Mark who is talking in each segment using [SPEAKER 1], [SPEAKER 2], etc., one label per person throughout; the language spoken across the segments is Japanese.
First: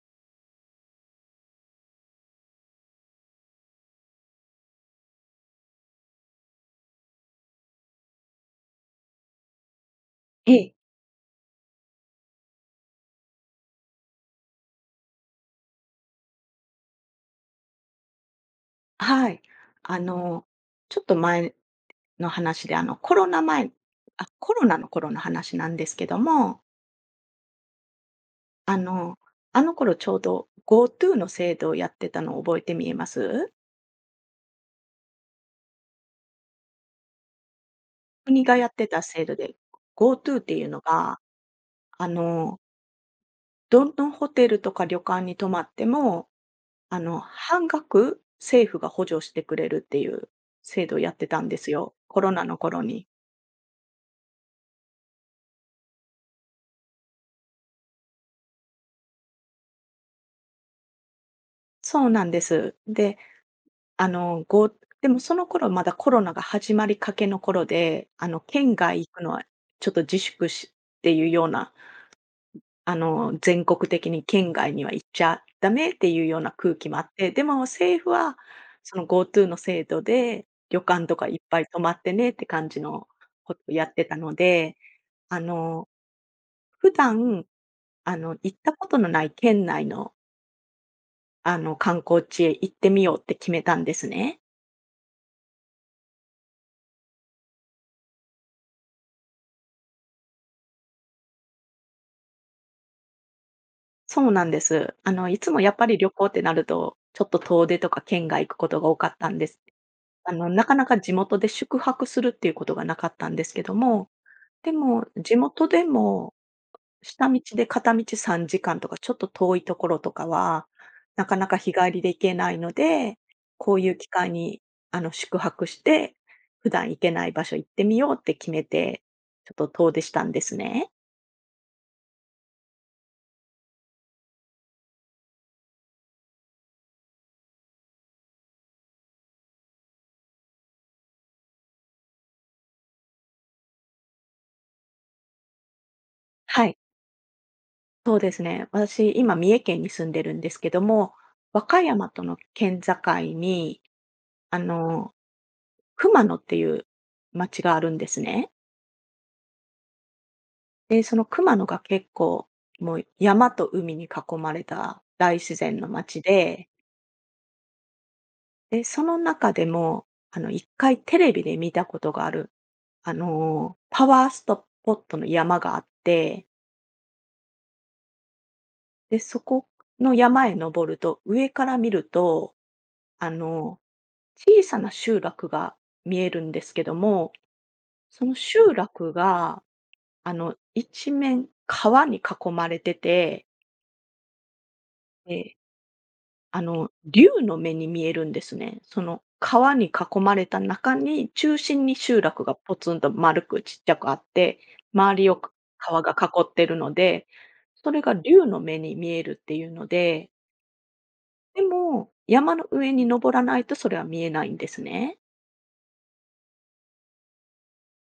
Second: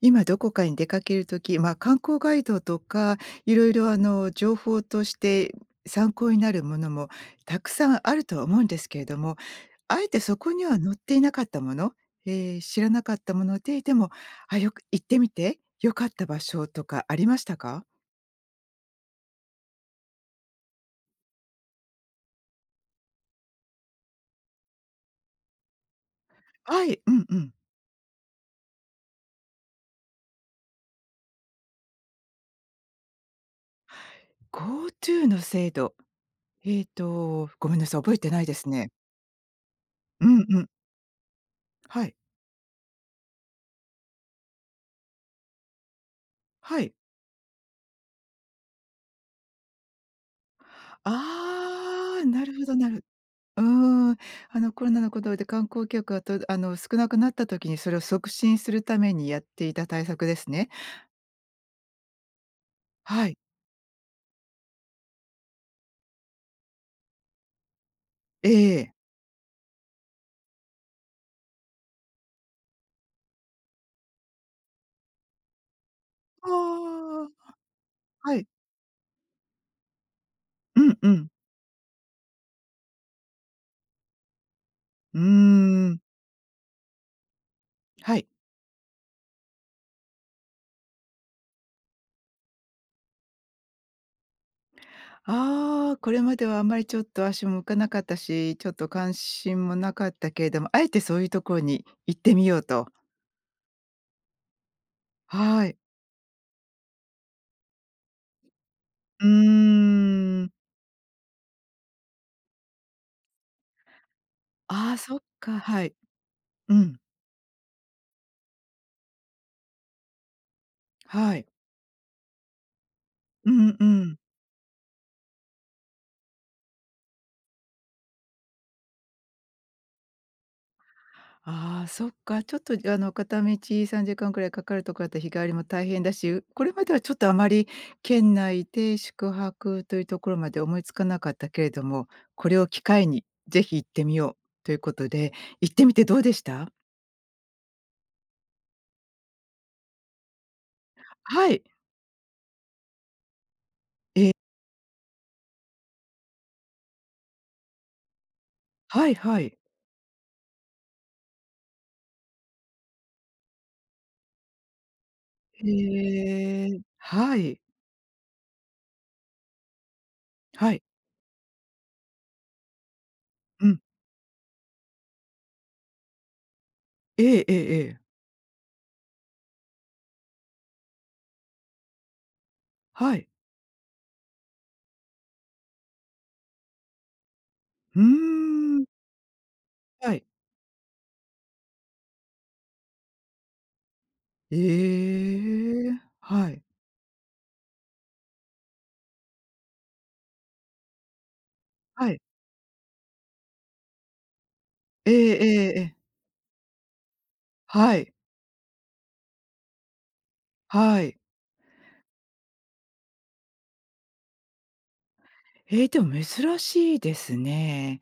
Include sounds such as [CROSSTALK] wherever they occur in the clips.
[SPEAKER 1] 今どこかに出かけるとき、まあ、観光ガイドとか、いろいろ情報として参考になるものもたくさんあるとは思うんですけれども、あえてそ
[SPEAKER 2] え
[SPEAKER 1] こには
[SPEAKER 2] え、
[SPEAKER 1] 載っていなかったもの、知らなかったもので、でも、よく行ってみて良かった場所とかありましたか？
[SPEAKER 2] はい。あの、ちょっと前の話で、コロナ前コロナの頃の話なんですけども、
[SPEAKER 1] はい、うんうん。
[SPEAKER 2] あの、あの頃ちょうど GoTo の制度をやってたのを覚えてみえます？
[SPEAKER 1] GoTo の制度、ごめんなさい、覚えてな
[SPEAKER 2] 国
[SPEAKER 1] いで
[SPEAKER 2] がや
[SPEAKER 1] す
[SPEAKER 2] って
[SPEAKER 1] ね。
[SPEAKER 2] た制度で、
[SPEAKER 1] う
[SPEAKER 2] GoTo っ
[SPEAKER 1] ん
[SPEAKER 2] て
[SPEAKER 1] う
[SPEAKER 2] いう
[SPEAKER 1] ん。
[SPEAKER 2] のが、
[SPEAKER 1] は
[SPEAKER 2] あ
[SPEAKER 1] い、
[SPEAKER 2] の、どのホテルとか旅館に泊まっても、
[SPEAKER 1] はい。
[SPEAKER 2] 半額政府が補助してくれるっていう制度をやってたんですよ、コ
[SPEAKER 1] ああ、
[SPEAKER 2] ロナ
[SPEAKER 1] なる
[SPEAKER 2] の
[SPEAKER 1] ほど
[SPEAKER 2] 頃
[SPEAKER 1] なるほど。
[SPEAKER 2] に。
[SPEAKER 1] うーん、コロナのことで観光客がとあの、少なくなった時に、それを促進するためにやっていた対策ですね。
[SPEAKER 2] そうなんです。で
[SPEAKER 1] はい。
[SPEAKER 2] あの、ごでもその頃まだコロナが始まりかけの頃で、県
[SPEAKER 1] ええ。
[SPEAKER 2] 外行くのはちょっと自粛しっていうような、全国的に県外には行っちゃダメっていうよう
[SPEAKER 1] あ
[SPEAKER 2] な空気もあっ
[SPEAKER 1] あ、
[SPEAKER 2] て、でも政府
[SPEAKER 1] は
[SPEAKER 2] は
[SPEAKER 1] い。
[SPEAKER 2] その GoTo の制度で、旅
[SPEAKER 1] うん
[SPEAKER 2] 館
[SPEAKER 1] う
[SPEAKER 2] とか
[SPEAKER 1] ん。
[SPEAKER 2] いっぱい泊まってねって感じのことをやってたので、
[SPEAKER 1] うー
[SPEAKER 2] あの、
[SPEAKER 1] ん、
[SPEAKER 2] 普段、
[SPEAKER 1] はい。
[SPEAKER 2] 行ったことのない県内の、観光地へ行ってみようって決めたんですね。
[SPEAKER 1] ああ、これまではあんまりちょっと足も向かなかったし、ちょっと関心もなかったけれども、あえてそういうところに行ってみようと。
[SPEAKER 2] そうなんです。いつも
[SPEAKER 1] は
[SPEAKER 2] やっ
[SPEAKER 1] い。
[SPEAKER 2] ぱり旅行ってなると、ちょっと遠出とか県外行くことが多かっ
[SPEAKER 1] う
[SPEAKER 2] たんです。
[SPEAKER 1] ーん。
[SPEAKER 2] なかなか地元で宿泊するっていうことがなかったんですけども、で
[SPEAKER 1] ああ、
[SPEAKER 2] も、
[SPEAKER 1] そっ
[SPEAKER 2] 地
[SPEAKER 1] か、
[SPEAKER 2] 元で
[SPEAKER 1] はい。
[SPEAKER 2] も
[SPEAKER 1] うん、
[SPEAKER 2] 下道で片道3時間とか、ちょっと遠いところとかは、なか
[SPEAKER 1] はい。
[SPEAKER 2] なか日帰りで行けないので、
[SPEAKER 1] う
[SPEAKER 2] こ
[SPEAKER 1] ん
[SPEAKER 2] う
[SPEAKER 1] う
[SPEAKER 2] いう機
[SPEAKER 1] ん。
[SPEAKER 2] 会に、宿泊して、普段行けない場所行ってみようって決めて、ちょっと遠出したんですね。
[SPEAKER 1] ああ、そっか、ちょっと、片道3時間くらいかかるとこだったら日帰りも大変だし、これまではちょっとあまり県内で宿泊というところまで思いつかなかったけれども、これを機会にぜひ行ってみようということで、行ってみてどうでし
[SPEAKER 2] は
[SPEAKER 1] た？
[SPEAKER 2] い。そうですね。私、今、三重県に住んでるんですけども、
[SPEAKER 1] は
[SPEAKER 2] 和
[SPEAKER 1] い。
[SPEAKER 2] 歌山との県境に、
[SPEAKER 1] ええ、
[SPEAKER 2] あの、熊野っていう町があるんですね。
[SPEAKER 1] はいはい。
[SPEAKER 2] で、その熊野が結構、もう山と海に囲まれた大自
[SPEAKER 1] へ
[SPEAKER 2] 然の町で、
[SPEAKER 1] え、はい、
[SPEAKER 2] で、その中でも、一
[SPEAKER 1] はい。
[SPEAKER 2] 回テレビで見たことがある、
[SPEAKER 1] うん。
[SPEAKER 2] パワーストポットの山があって、
[SPEAKER 1] ええええええ。
[SPEAKER 2] で、そこの山へ登ると、上から見ると、
[SPEAKER 1] はい。
[SPEAKER 2] あの、小さな集落が見えるんですけども、
[SPEAKER 1] うー
[SPEAKER 2] その集
[SPEAKER 1] ん、
[SPEAKER 2] 落が、
[SPEAKER 1] はい。
[SPEAKER 2] 一面川に囲まれてて、で、
[SPEAKER 1] ええ、はい、
[SPEAKER 2] 竜の目に見えるんですね。その川に囲まれた中に、中心に
[SPEAKER 1] は
[SPEAKER 2] 集
[SPEAKER 1] い。
[SPEAKER 2] 落がポツンと丸くちっちゃくあって、
[SPEAKER 1] え
[SPEAKER 2] 周り
[SPEAKER 1] え
[SPEAKER 2] を
[SPEAKER 1] ええええ。
[SPEAKER 2] 川が囲ってるので、そ
[SPEAKER 1] は
[SPEAKER 2] れ
[SPEAKER 1] い、
[SPEAKER 2] が竜の目に見えるっていうので、
[SPEAKER 1] はい。
[SPEAKER 2] でも、山の上に登らないとそれは見えないんですね。
[SPEAKER 1] ええ、でも珍しいですね。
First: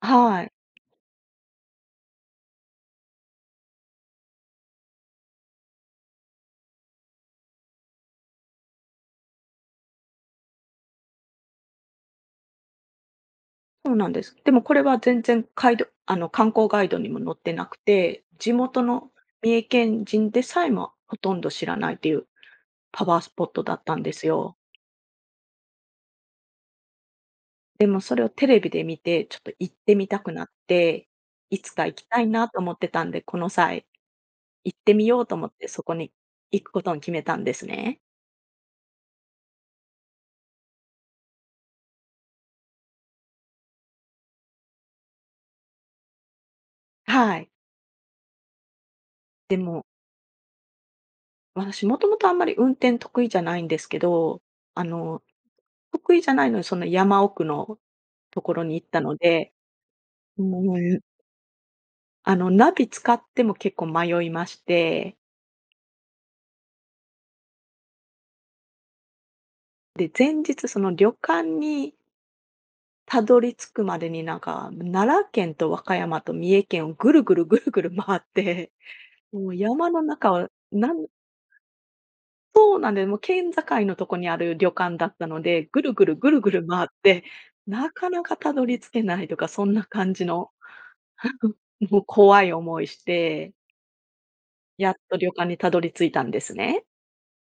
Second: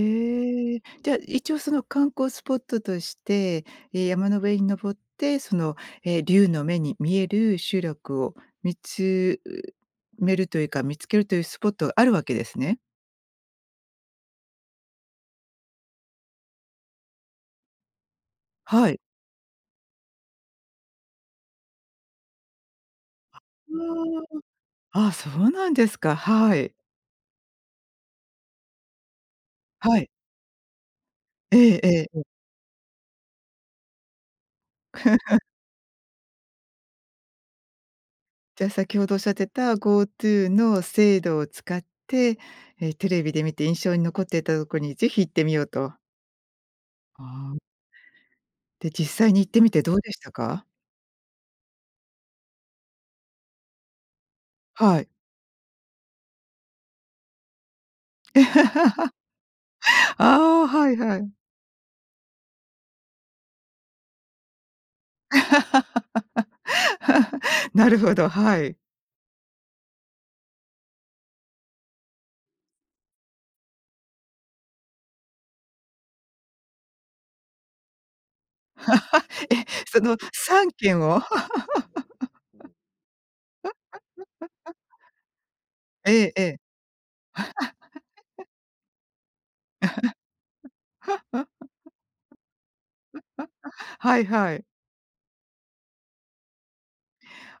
[SPEAKER 2] はい。
[SPEAKER 1] え。じゃあ、一応その観光スポットとして、山の上に登って、竜の目に見える集落を見つめるというか、見つけるというスポットがあるわけですね。
[SPEAKER 2] そうなんです。でもこれは全然ガイドあの、観光ガイドにも載ってなくて、地元
[SPEAKER 1] はい。
[SPEAKER 2] の三重県人でさえもほとんど知らないというパワースポットだったんですよ。
[SPEAKER 1] あーあー、そうなんですか。はい。
[SPEAKER 2] でもそれをテレビで見て、ちょっと行って
[SPEAKER 1] は
[SPEAKER 2] み
[SPEAKER 1] い。
[SPEAKER 2] たくなって、
[SPEAKER 1] え
[SPEAKER 2] いつ
[SPEAKER 1] え
[SPEAKER 2] か行き
[SPEAKER 1] え
[SPEAKER 2] たい
[SPEAKER 1] え。
[SPEAKER 2] なと思ってたんで、この際行ってみようと思ってそこに行くことに決めたんですね。
[SPEAKER 1] じゃあ、先ほどおっしゃってた GoTo の制度を使って、テレビで見て印象に残っていたところにぜひ行ってみようと。
[SPEAKER 2] はい。
[SPEAKER 1] ああ。で、実際に行っ
[SPEAKER 2] で
[SPEAKER 1] てみて
[SPEAKER 2] も、
[SPEAKER 1] どうでしたか？
[SPEAKER 2] 私もともとあんまり運転得意じゃないんですけど、あ
[SPEAKER 1] はい。
[SPEAKER 2] の、得意じゃないのにその山奥のところに行った
[SPEAKER 1] [LAUGHS]
[SPEAKER 2] ので、も
[SPEAKER 1] ああ、はい
[SPEAKER 2] う、
[SPEAKER 1] はい。
[SPEAKER 2] ナビ使っても結構迷いまして、
[SPEAKER 1] [LAUGHS] なるほど、はい。
[SPEAKER 2] で、前日その旅館にたどり着くまでになんか、奈良県と和歌山と三重県をぐるぐるぐるぐる回って、もう山
[SPEAKER 1] そ
[SPEAKER 2] の
[SPEAKER 1] の
[SPEAKER 2] 中を、
[SPEAKER 1] 3軒を [LAUGHS]
[SPEAKER 2] そうなんで、もう県境のとこにある旅館だったので、ぐるぐ
[SPEAKER 1] え
[SPEAKER 2] るぐ
[SPEAKER 1] え
[SPEAKER 2] る
[SPEAKER 1] え
[SPEAKER 2] ぐ
[SPEAKER 1] え。
[SPEAKER 2] る回って、なかなかたどり着けないとか、そんな感じの、
[SPEAKER 1] [LAUGHS]
[SPEAKER 2] もう怖い思いして、
[SPEAKER 1] はいはい。
[SPEAKER 2] やっと旅館にたどり着いたんですね。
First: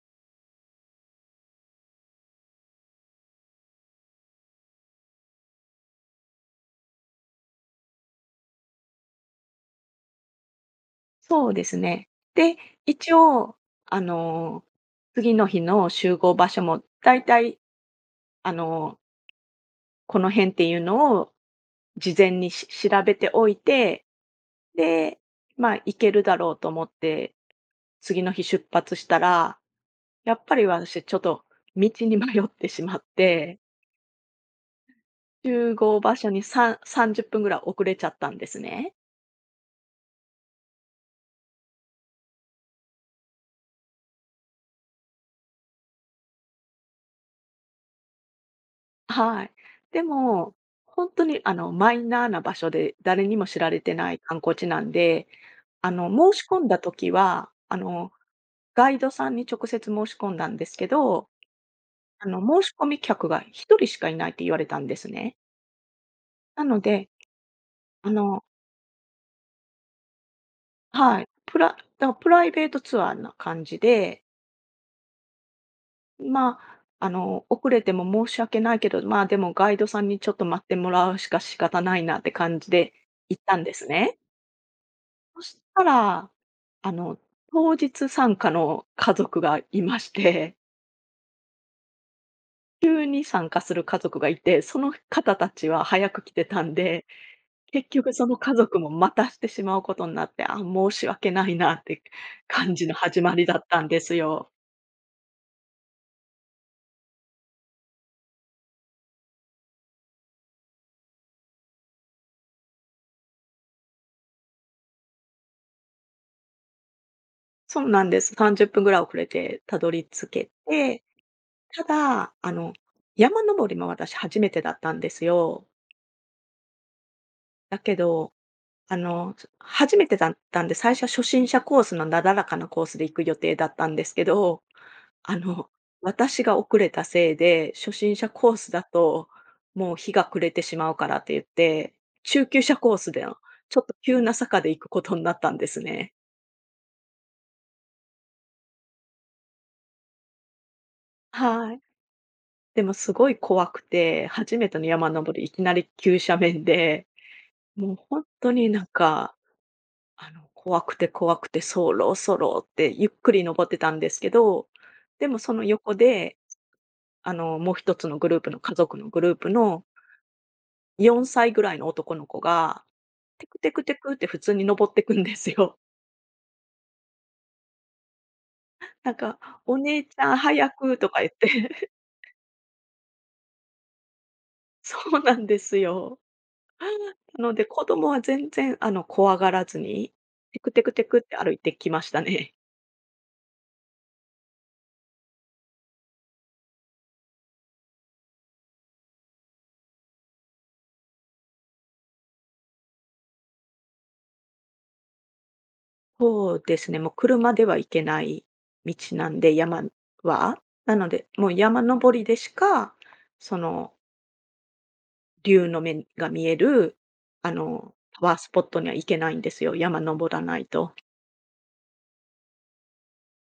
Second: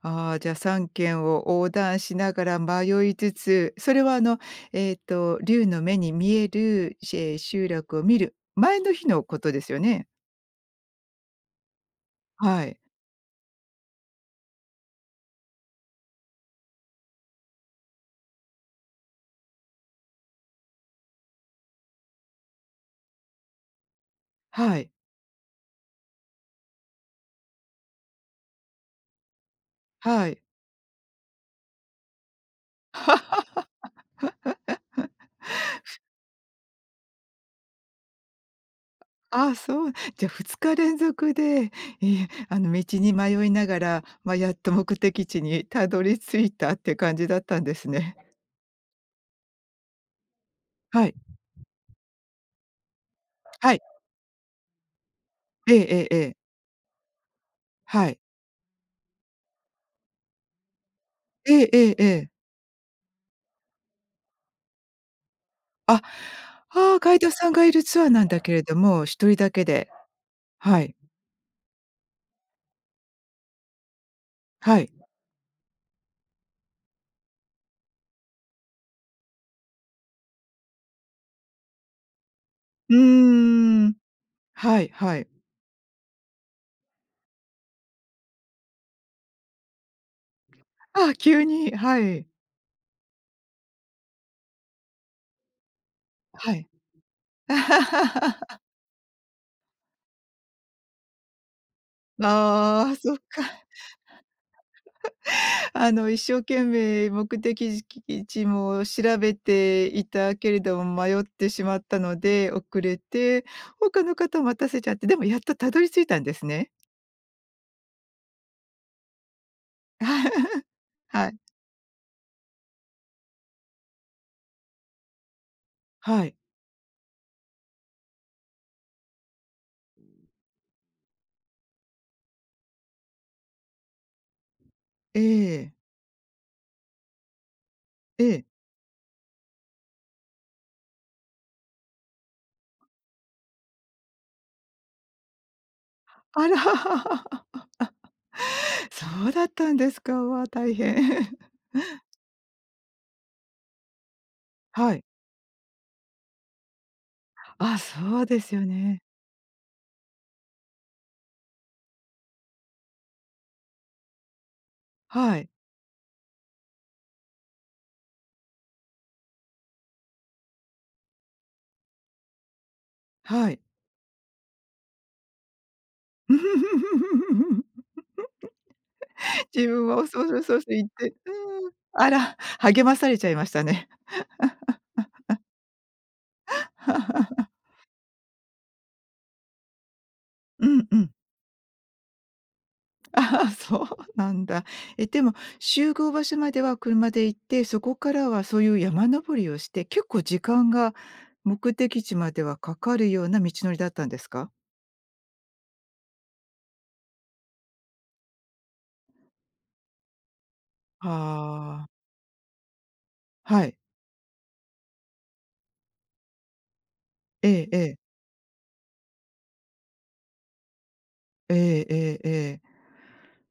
[SPEAKER 1] ああ、じゃあ3軒を横断しながら迷いつつ、それは竜の目に見える、集落を見る前の日のことですよね？
[SPEAKER 2] そうですね。で、
[SPEAKER 1] はい。
[SPEAKER 2] 一応、あの、次の日の集合場所もだいたい、あの、この辺っていうのを事前に調べておいて、
[SPEAKER 1] はい。
[SPEAKER 2] で、まあ、行けるだろうと思って、次の日出発したら、
[SPEAKER 1] は
[SPEAKER 2] や
[SPEAKER 1] い。
[SPEAKER 2] っぱり私ちょっと道に迷ってしまって、集合場所に30分ぐらい遅れちゃったんですね。
[SPEAKER 1] ああ、そう。じゃ、2日連続で、ええ、道に迷いながら、ま、やっと目的地にたどり着いたって感じだったんですね。
[SPEAKER 2] はい。でも、
[SPEAKER 1] は
[SPEAKER 2] 本
[SPEAKER 1] い。
[SPEAKER 2] 当にマイナーな場所で、誰にも知ら
[SPEAKER 1] は
[SPEAKER 2] れ
[SPEAKER 1] い。
[SPEAKER 2] てない観光地なんで、
[SPEAKER 1] ええええええ。
[SPEAKER 2] 申し込んだ時は、
[SPEAKER 1] はい。
[SPEAKER 2] ガイドさんに直接申し込んだんですけど、
[SPEAKER 1] ええええええ。
[SPEAKER 2] 申し込み客が一人しかいないって言われたんですね。
[SPEAKER 1] あ、
[SPEAKER 2] なの
[SPEAKER 1] ああ、
[SPEAKER 2] で、
[SPEAKER 1] ガイドさんがいるツアー
[SPEAKER 2] あ
[SPEAKER 1] なんだ
[SPEAKER 2] の
[SPEAKER 1] けれども、一人だけで。はい。
[SPEAKER 2] はい、プラだからプライベートツアーな感じで、
[SPEAKER 1] はい。
[SPEAKER 2] まあ、遅れても申し訳ないけど、まあ、でもガイドさんにちょっと待ってもらうしか仕方ないなって感じで
[SPEAKER 1] う
[SPEAKER 2] 行ったんです
[SPEAKER 1] ーん。
[SPEAKER 2] ね。
[SPEAKER 1] はいはい。
[SPEAKER 2] そしたら、あの、当日参加の家族がいまして、[LAUGHS]
[SPEAKER 1] ああ、急に、はい。
[SPEAKER 2] 急に参加する家族がいて、その方たちは早く来て
[SPEAKER 1] は
[SPEAKER 2] た
[SPEAKER 1] い。
[SPEAKER 2] んで、結局その家
[SPEAKER 1] [LAUGHS]
[SPEAKER 2] 族も待たしてしまうことになって、あ、申し訳ないなって感じ
[SPEAKER 1] あ
[SPEAKER 2] の
[SPEAKER 1] あ、そっ
[SPEAKER 2] 始ま
[SPEAKER 1] か。
[SPEAKER 2] りだったんですよ。
[SPEAKER 1] 一生懸命目的地も調べていたけれども、迷ってしまったので遅れて、他の方を待たせちゃって、でもやっとたどり着いたんですね。
[SPEAKER 2] そうなんです。30分ぐらい遅れてたどり着け
[SPEAKER 1] [LAUGHS]
[SPEAKER 2] て、
[SPEAKER 1] はい。
[SPEAKER 2] ただ、山登りも私初めてだったんですよ。
[SPEAKER 1] はい。
[SPEAKER 2] だけどあの、初めてだったんで、最初は初心者コースのなだらかなコースで行く予定だったんですけど、
[SPEAKER 1] え
[SPEAKER 2] あの、
[SPEAKER 1] え、
[SPEAKER 2] 私が遅れたせいで、初心
[SPEAKER 1] え
[SPEAKER 2] 者
[SPEAKER 1] え。
[SPEAKER 2] コースだと、もう日が暮れてしまうからって言って、中級者コースでの、ちょっと急な坂で行くことになったんですね。
[SPEAKER 1] あら。[LAUGHS] そうだったんですか。わあ、大変。
[SPEAKER 2] はい。でもすごい怖くて、初めての
[SPEAKER 1] はい。
[SPEAKER 2] 山登り、いきなり急斜面で、
[SPEAKER 1] あ、
[SPEAKER 2] もう
[SPEAKER 1] そ
[SPEAKER 2] 本
[SPEAKER 1] うで
[SPEAKER 2] 当
[SPEAKER 1] すよ
[SPEAKER 2] になん
[SPEAKER 1] ね。
[SPEAKER 2] か怖くて怖くて、そろそろってゆっくり登ってたんですけど、でも
[SPEAKER 1] はい、
[SPEAKER 2] その横で、もう一つのグループの家族のグループの4歳ぐらいの男の子が、テ
[SPEAKER 1] は
[SPEAKER 2] ク
[SPEAKER 1] い。
[SPEAKER 2] テクテクって普通に登ってくんですよ。
[SPEAKER 1] [LAUGHS]
[SPEAKER 2] [LAUGHS] なんか、
[SPEAKER 1] 自
[SPEAKER 2] 「お
[SPEAKER 1] 分
[SPEAKER 2] 姉
[SPEAKER 1] は、
[SPEAKER 2] ち
[SPEAKER 1] そう
[SPEAKER 2] ゃん
[SPEAKER 1] そうそうそう
[SPEAKER 2] 早
[SPEAKER 1] 言っ
[SPEAKER 2] く」
[SPEAKER 1] て、
[SPEAKER 2] と
[SPEAKER 1] う
[SPEAKER 2] か言って。
[SPEAKER 1] ん、
[SPEAKER 2] [LAUGHS]
[SPEAKER 1] あら、励まされちゃいましたね。
[SPEAKER 2] そうなんですよ。[LAUGHS] なので、子供は全然、怖がらずに、テ
[SPEAKER 1] う
[SPEAKER 2] クテ
[SPEAKER 1] ん
[SPEAKER 2] ク
[SPEAKER 1] う
[SPEAKER 2] テ
[SPEAKER 1] ん。
[SPEAKER 2] クって歩いてきましたね。
[SPEAKER 1] ああ、そうなんだ。でも集合場所までは車で行って、そこからはそういう山登りをして、結構時間が目的地まではかかるような道のりだったんですか？
[SPEAKER 2] そうですね、もう車では行けない道なんで、山は。なので、もう山
[SPEAKER 1] ああ、
[SPEAKER 2] 登りでしか、そ
[SPEAKER 1] はい。
[SPEAKER 2] の、竜の目が見える、
[SPEAKER 1] え
[SPEAKER 2] あ
[SPEAKER 1] え
[SPEAKER 2] の、
[SPEAKER 1] ええ。
[SPEAKER 2] パワースポットには行けないんですよ、山登らないと。
[SPEAKER 1] ええええええ。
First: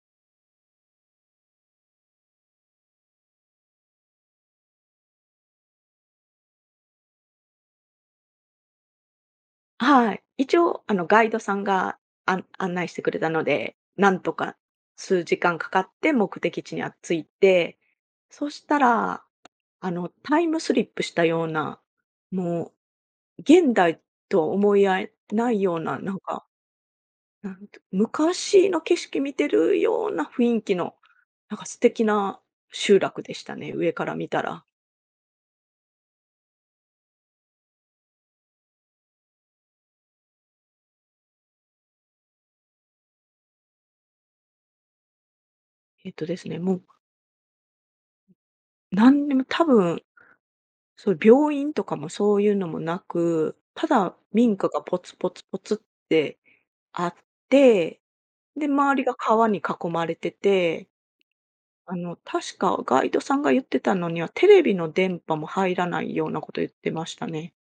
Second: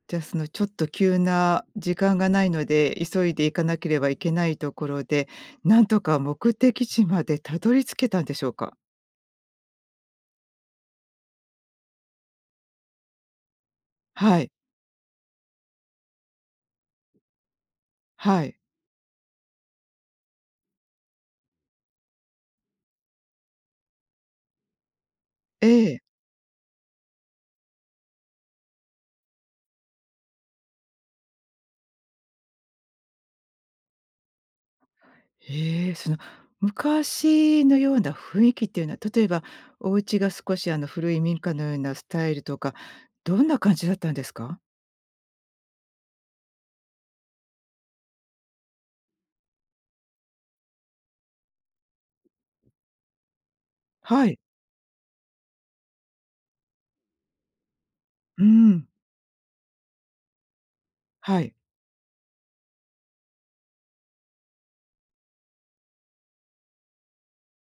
[SPEAKER 1] じゃあ、そのちょっと急な、時間がないので、急いで行かなければいけないところで、なんとか目的地までたどり着けたんでしょうか？
[SPEAKER 2] はい。一応、ガイドさんが案内してくれたので、なんと
[SPEAKER 1] はい、
[SPEAKER 2] か数時間かかって目的地には着いて、
[SPEAKER 1] は
[SPEAKER 2] そ
[SPEAKER 1] い。
[SPEAKER 2] したらタイムスリップしたような、もう、現代とは思い合えない
[SPEAKER 1] え
[SPEAKER 2] ような、
[SPEAKER 1] え。
[SPEAKER 2] なんか、なんて昔の景色見てるような雰囲気の、なんか素敵な集落でしたね、上から見たら。
[SPEAKER 1] へえ、その昔のような雰囲気っていうのは、例えばお家が少し古い民家のようなスタイルとか、どんな感じだったんですか？
[SPEAKER 2] えっとですね、もう、なんにも多分、そういう病院とかもそういうのもなく、ただ
[SPEAKER 1] はい。
[SPEAKER 2] 民家がポツポツポツってあって、
[SPEAKER 1] う
[SPEAKER 2] で、
[SPEAKER 1] ん。
[SPEAKER 2] 周りが川に囲まれてて
[SPEAKER 1] はい。
[SPEAKER 2] 確かガイドさんが言ってたのには、テレビの電波も入らないようなこと言ってましたね。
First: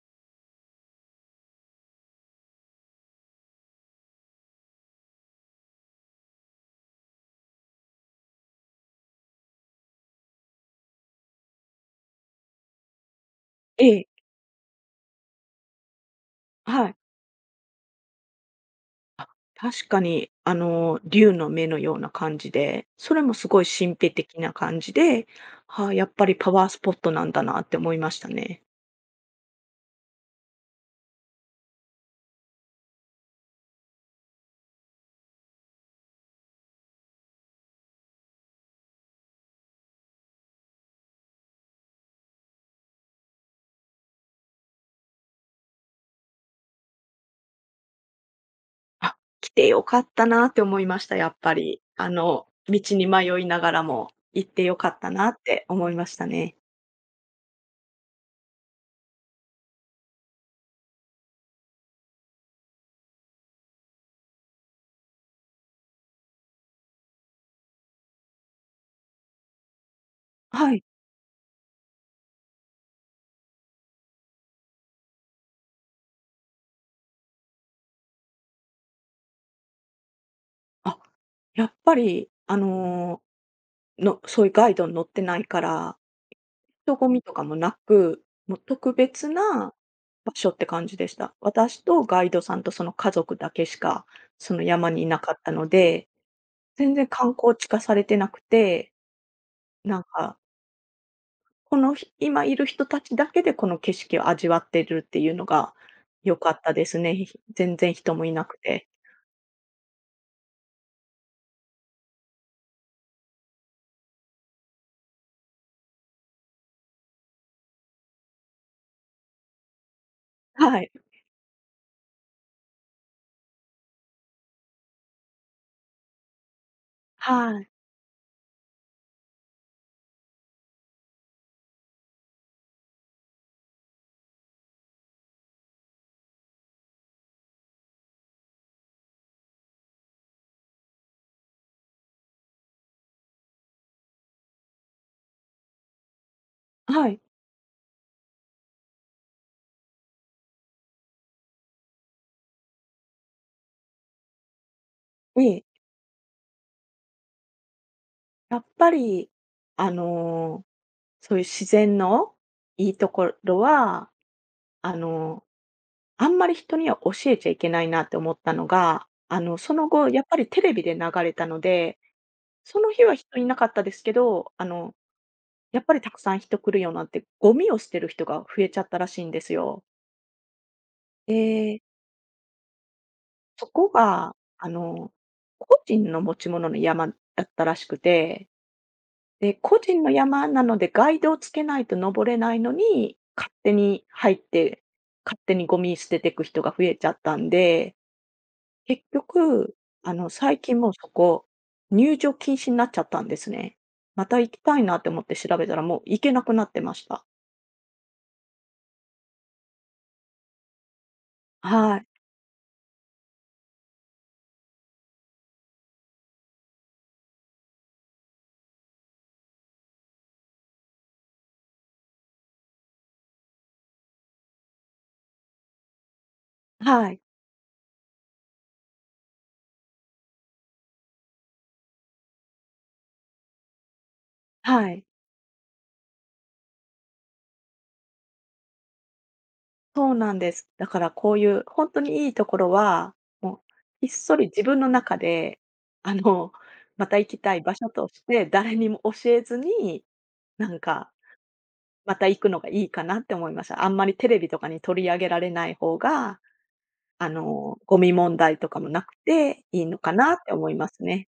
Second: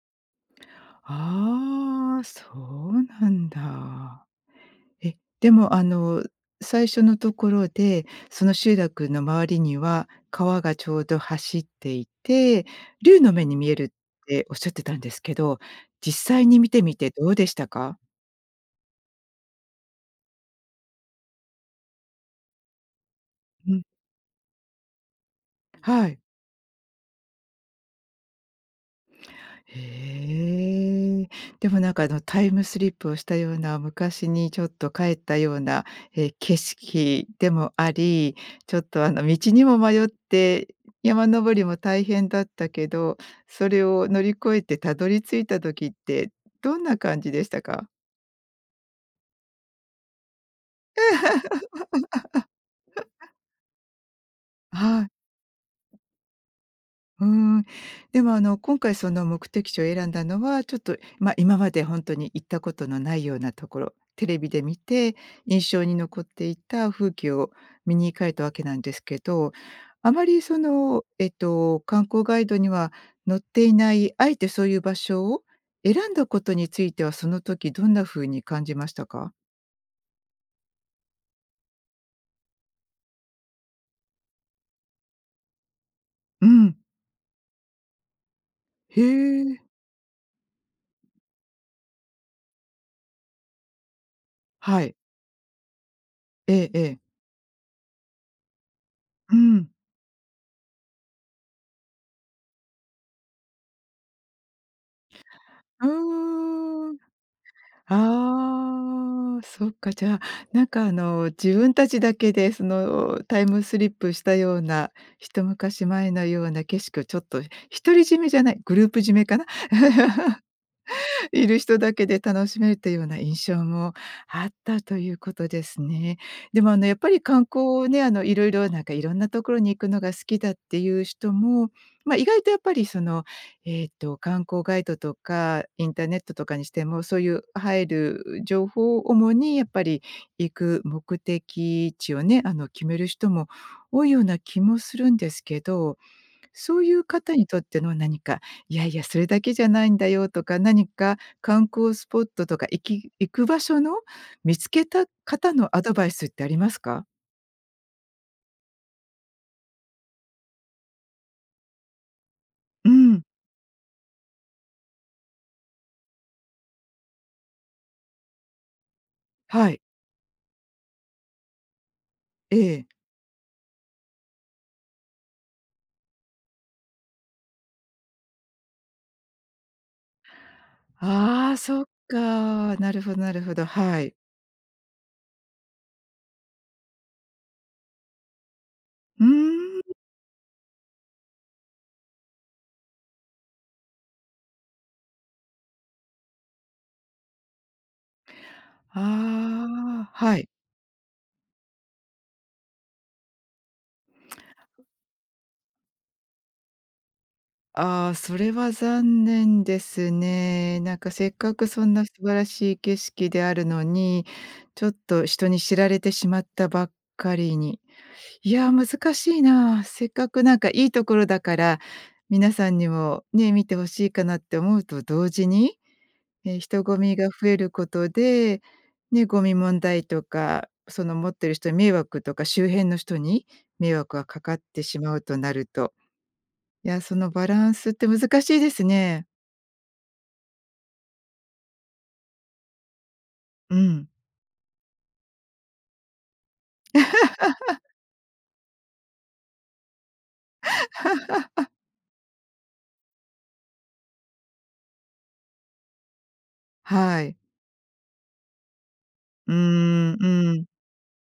[SPEAKER 1] ああ、そうなんだ。でも、最初のところで、その集落の周りには川がちょうど走っていて、竜の目に見える
[SPEAKER 2] え
[SPEAKER 1] っ
[SPEAKER 2] え、
[SPEAKER 1] ておっしゃってたんですけど、実際に見て
[SPEAKER 2] は
[SPEAKER 1] み
[SPEAKER 2] い。
[SPEAKER 1] てどうでしたか？
[SPEAKER 2] あ、確かに、竜の目のような感じで、それもすごい
[SPEAKER 1] うん、
[SPEAKER 2] 神秘的な感じで、はあ、や
[SPEAKER 1] は
[SPEAKER 2] っ
[SPEAKER 1] い。
[SPEAKER 2] ぱりパワースポットなんだなって思いましたね。
[SPEAKER 1] へえ。でもなんかタイムスリップをしたような、昔にちょっと帰ったような、景色でもあり、ちょっと道にも迷って、山登りも大変だったけど、それを乗り越えてたどり着いた時ってどんな感じでしたか？
[SPEAKER 2] あ、来てよかったなって思いました、やっぱり。道に迷いながらも行ってよかっ
[SPEAKER 1] は
[SPEAKER 2] た
[SPEAKER 1] い。
[SPEAKER 2] なって思いましたね。
[SPEAKER 1] うーん。でも、今回その目的地を選んだのは、ちょっと、まあ、今まで本当に行ったことのないようなところ、テレビで見て印象に残っていた風景を見に行かれたわけなんですけど、あまり
[SPEAKER 2] はい。
[SPEAKER 1] 観光ガイドには載っていない、あえてそういう場所を選んだことについては、その時どんな風に感じましたか？
[SPEAKER 2] あ、やっぱり、そういうガイドに乗ってないから
[SPEAKER 1] うん。
[SPEAKER 2] 人混みとかもなく、もう特
[SPEAKER 1] へ
[SPEAKER 2] 別
[SPEAKER 1] え。
[SPEAKER 2] な場所って感じでした。私とガイドさんとその家族だけしか、その
[SPEAKER 1] は
[SPEAKER 2] 山
[SPEAKER 1] い。
[SPEAKER 2] にいなかったので、
[SPEAKER 1] えええ
[SPEAKER 2] 全
[SPEAKER 1] え。
[SPEAKER 2] 然観光地化されてなくて、
[SPEAKER 1] うん。
[SPEAKER 2] なんか、この今いる人たちだけでこの景色を味わってるっていうのが
[SPEAKER 1] う
[SPEAKER 2] 良かったで
[SPEAKER 1] ー
[SPEAKER 2] す
[SPEAKER 1] ん。
[SPEAKER 2] ね。全然人もいなくて。
[SPEAKER 1] ああ、そっか、じゃあ、なんか自分たちだけでそのタイムスリップしたような、一昔前のような景色をちょっと独り占めじゃない、グループ占めかな？[LAUGHS]
[SPEAKER 2] はい。
[SPEAKER 1] [LAUGHS] いる人だけで楽しめるというような印象もあったということですね。でも、やっぱり観
[SPEAKER 2] は
[SPEAKER 1] 光
[SPEAKER 2] い。
[SPEAKER 1] をね、いろいろ、なんか、いろんなところに行くのが好きだっていう人も、まあ、意外とやっぱり、観光ガイドとかインターネットとかにしても、そういう入る情報を主にやっぱり行く目的地をね、決める人も多いような気もするんですけど、そういう
[SPEAKER 2] はい。
[SPEAKER 1] 方にとっての何か、いやいや、それだけじゃないんだよとか、何か観光スポットとか、行く場所の見つけた方
[SPEAKER 2] え
[SPEAKER 1] の
[SPEAKER 2] え。
[SPEAKER 1] アドバイスってありますか？
[SPEAKER 2] やっぱり、あの、そういう自然の
[SPEAKER 1] う
[SPEAKER 2] いいと
[SPEAKER 1] ん、
[SPEAKER 2] ころは、あのーあんまり人には教えちゃいけないなって思ったのが、
[SPEAKER 1] は
[SPEAKER 2] そ
[SPEAKER 1] い、
[SPEAKER 2] の後、やっぱりテレビで流れたので、
[SPEAKER 1] え
[SPEAKER 2] その
[SPEAKER 1] え。
[SPEAKER 2] 日は人いなかったですけど、やっぱりたくさん人来るようになって、ゴミを捨てる人が増えちゃったらしいんですよ。
[SPEAKER 1] ああ、
[SPEAKER 2] で、
[SPEAKER 1] そっか。なるほどなるほど、
[SPEAKER 2] そこ
[SPEAKER 1] はい。
[SPEAKER 2] が、個人の持ち物の山だったらしくて、
[SPEAKER 1] うー
[SPEAKER 2] で、個
[SPEAKER 1] ん。
[SPEAKER 2] 人の山なのでガイドをつけないと登れないのに、勝手に入って、勝手にゴミ捨てていく人が増えちゃったんで、結局、
[SPEAKER 1] ああ、はい。
[SPEAKER 2] 最近もうそこ、入場禁止になっちゃったんですね。また行きたいなって思って調べたら、もう行けなくなってました。
[SPEAKER 1] ああ、それは残念ですね。なんかせっかくそん
[SPEAKER 2] はい。
[SPEAKER 1] な素晴らしい景色であるのに、ちょっと人に知られてしまったばっかりに。いや、難しいな。せっかくなんかいいところだから、皆さんにもね、見てほしいかなって思うと同時に、人混
[SPEAKER 2] は
[SPEAKER 1] み
[SPEAKER 2] い。
[SPEAKER 1] が増えることで、ね、ゴミ問題とか、その持ってる人に迷惑とか、周辺の人に迷惑がかかって
[SPEAKER 2] は
[SPEAKER 1] し
[SPEAKER 2] い。
[SPEAKER 1] まうとなると、いや、そのバランスって難しいですね。
[SPEAKER 2] そうなんです。だからこういう、本当にいいところは、もう、
[SPEAKER 1] う
[SPEAKER 2] ひ
[SPEAKER 1] ん。
[SPEAKER 2] っそり自分の中で、あの、また行きた
[SPEAKER 1] [LAUGHS]
[SPEAKER 2] い場所として、誰にも教えずに、なんか、また行くのがいいかなって思いました。あんまりテレビとかに取り上げられない方が
[SPEAKER 1] はい。
[SPEAKER 2] ゴミ問題とかもなく
[SPEAKER 1] うー
[SPEAKER 2] ていいのか
[SPEAKER 1] ん、
[SPEAKER 2] なっ
[SPEAKER 1] う
[SPEAKER 2] て
[SPEAKER 1] ん。
[SPEAKER 2] 思いますね。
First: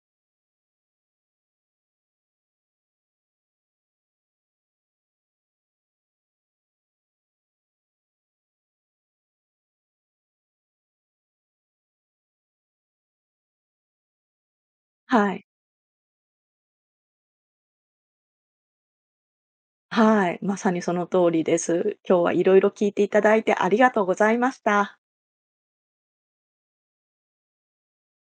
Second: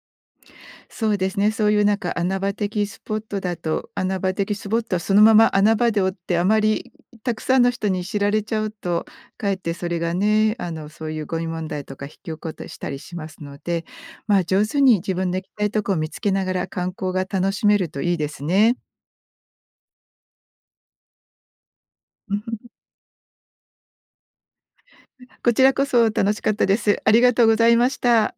[SPEAKER 1] そうですね、そういうなんか穴場的スポットだと、穴場的スポットはそのまま穴場でおって、あまりたくさんの人に知られちゃうと、かえってそれがね、そういうゴミ問題とか引き起こったしたりしますので、まあ、上手に自分
[SPEAKER 2] は
[SPEAKER 1] の行
[SPEAKER 2] い。
[SPEAKER 1] きたいとこを見つけながら観光が楽しめるといいですね。
[SPEAKER 2] はい、まさにその通りです。今日は
[SPEAKER 1] [LAUGHS] うん。
[SPEAKER 2] いろいろ聞いていただいてありがとうございました。
[SPEAKER 1] こちらこそ楽しかったです。ありがとうございました。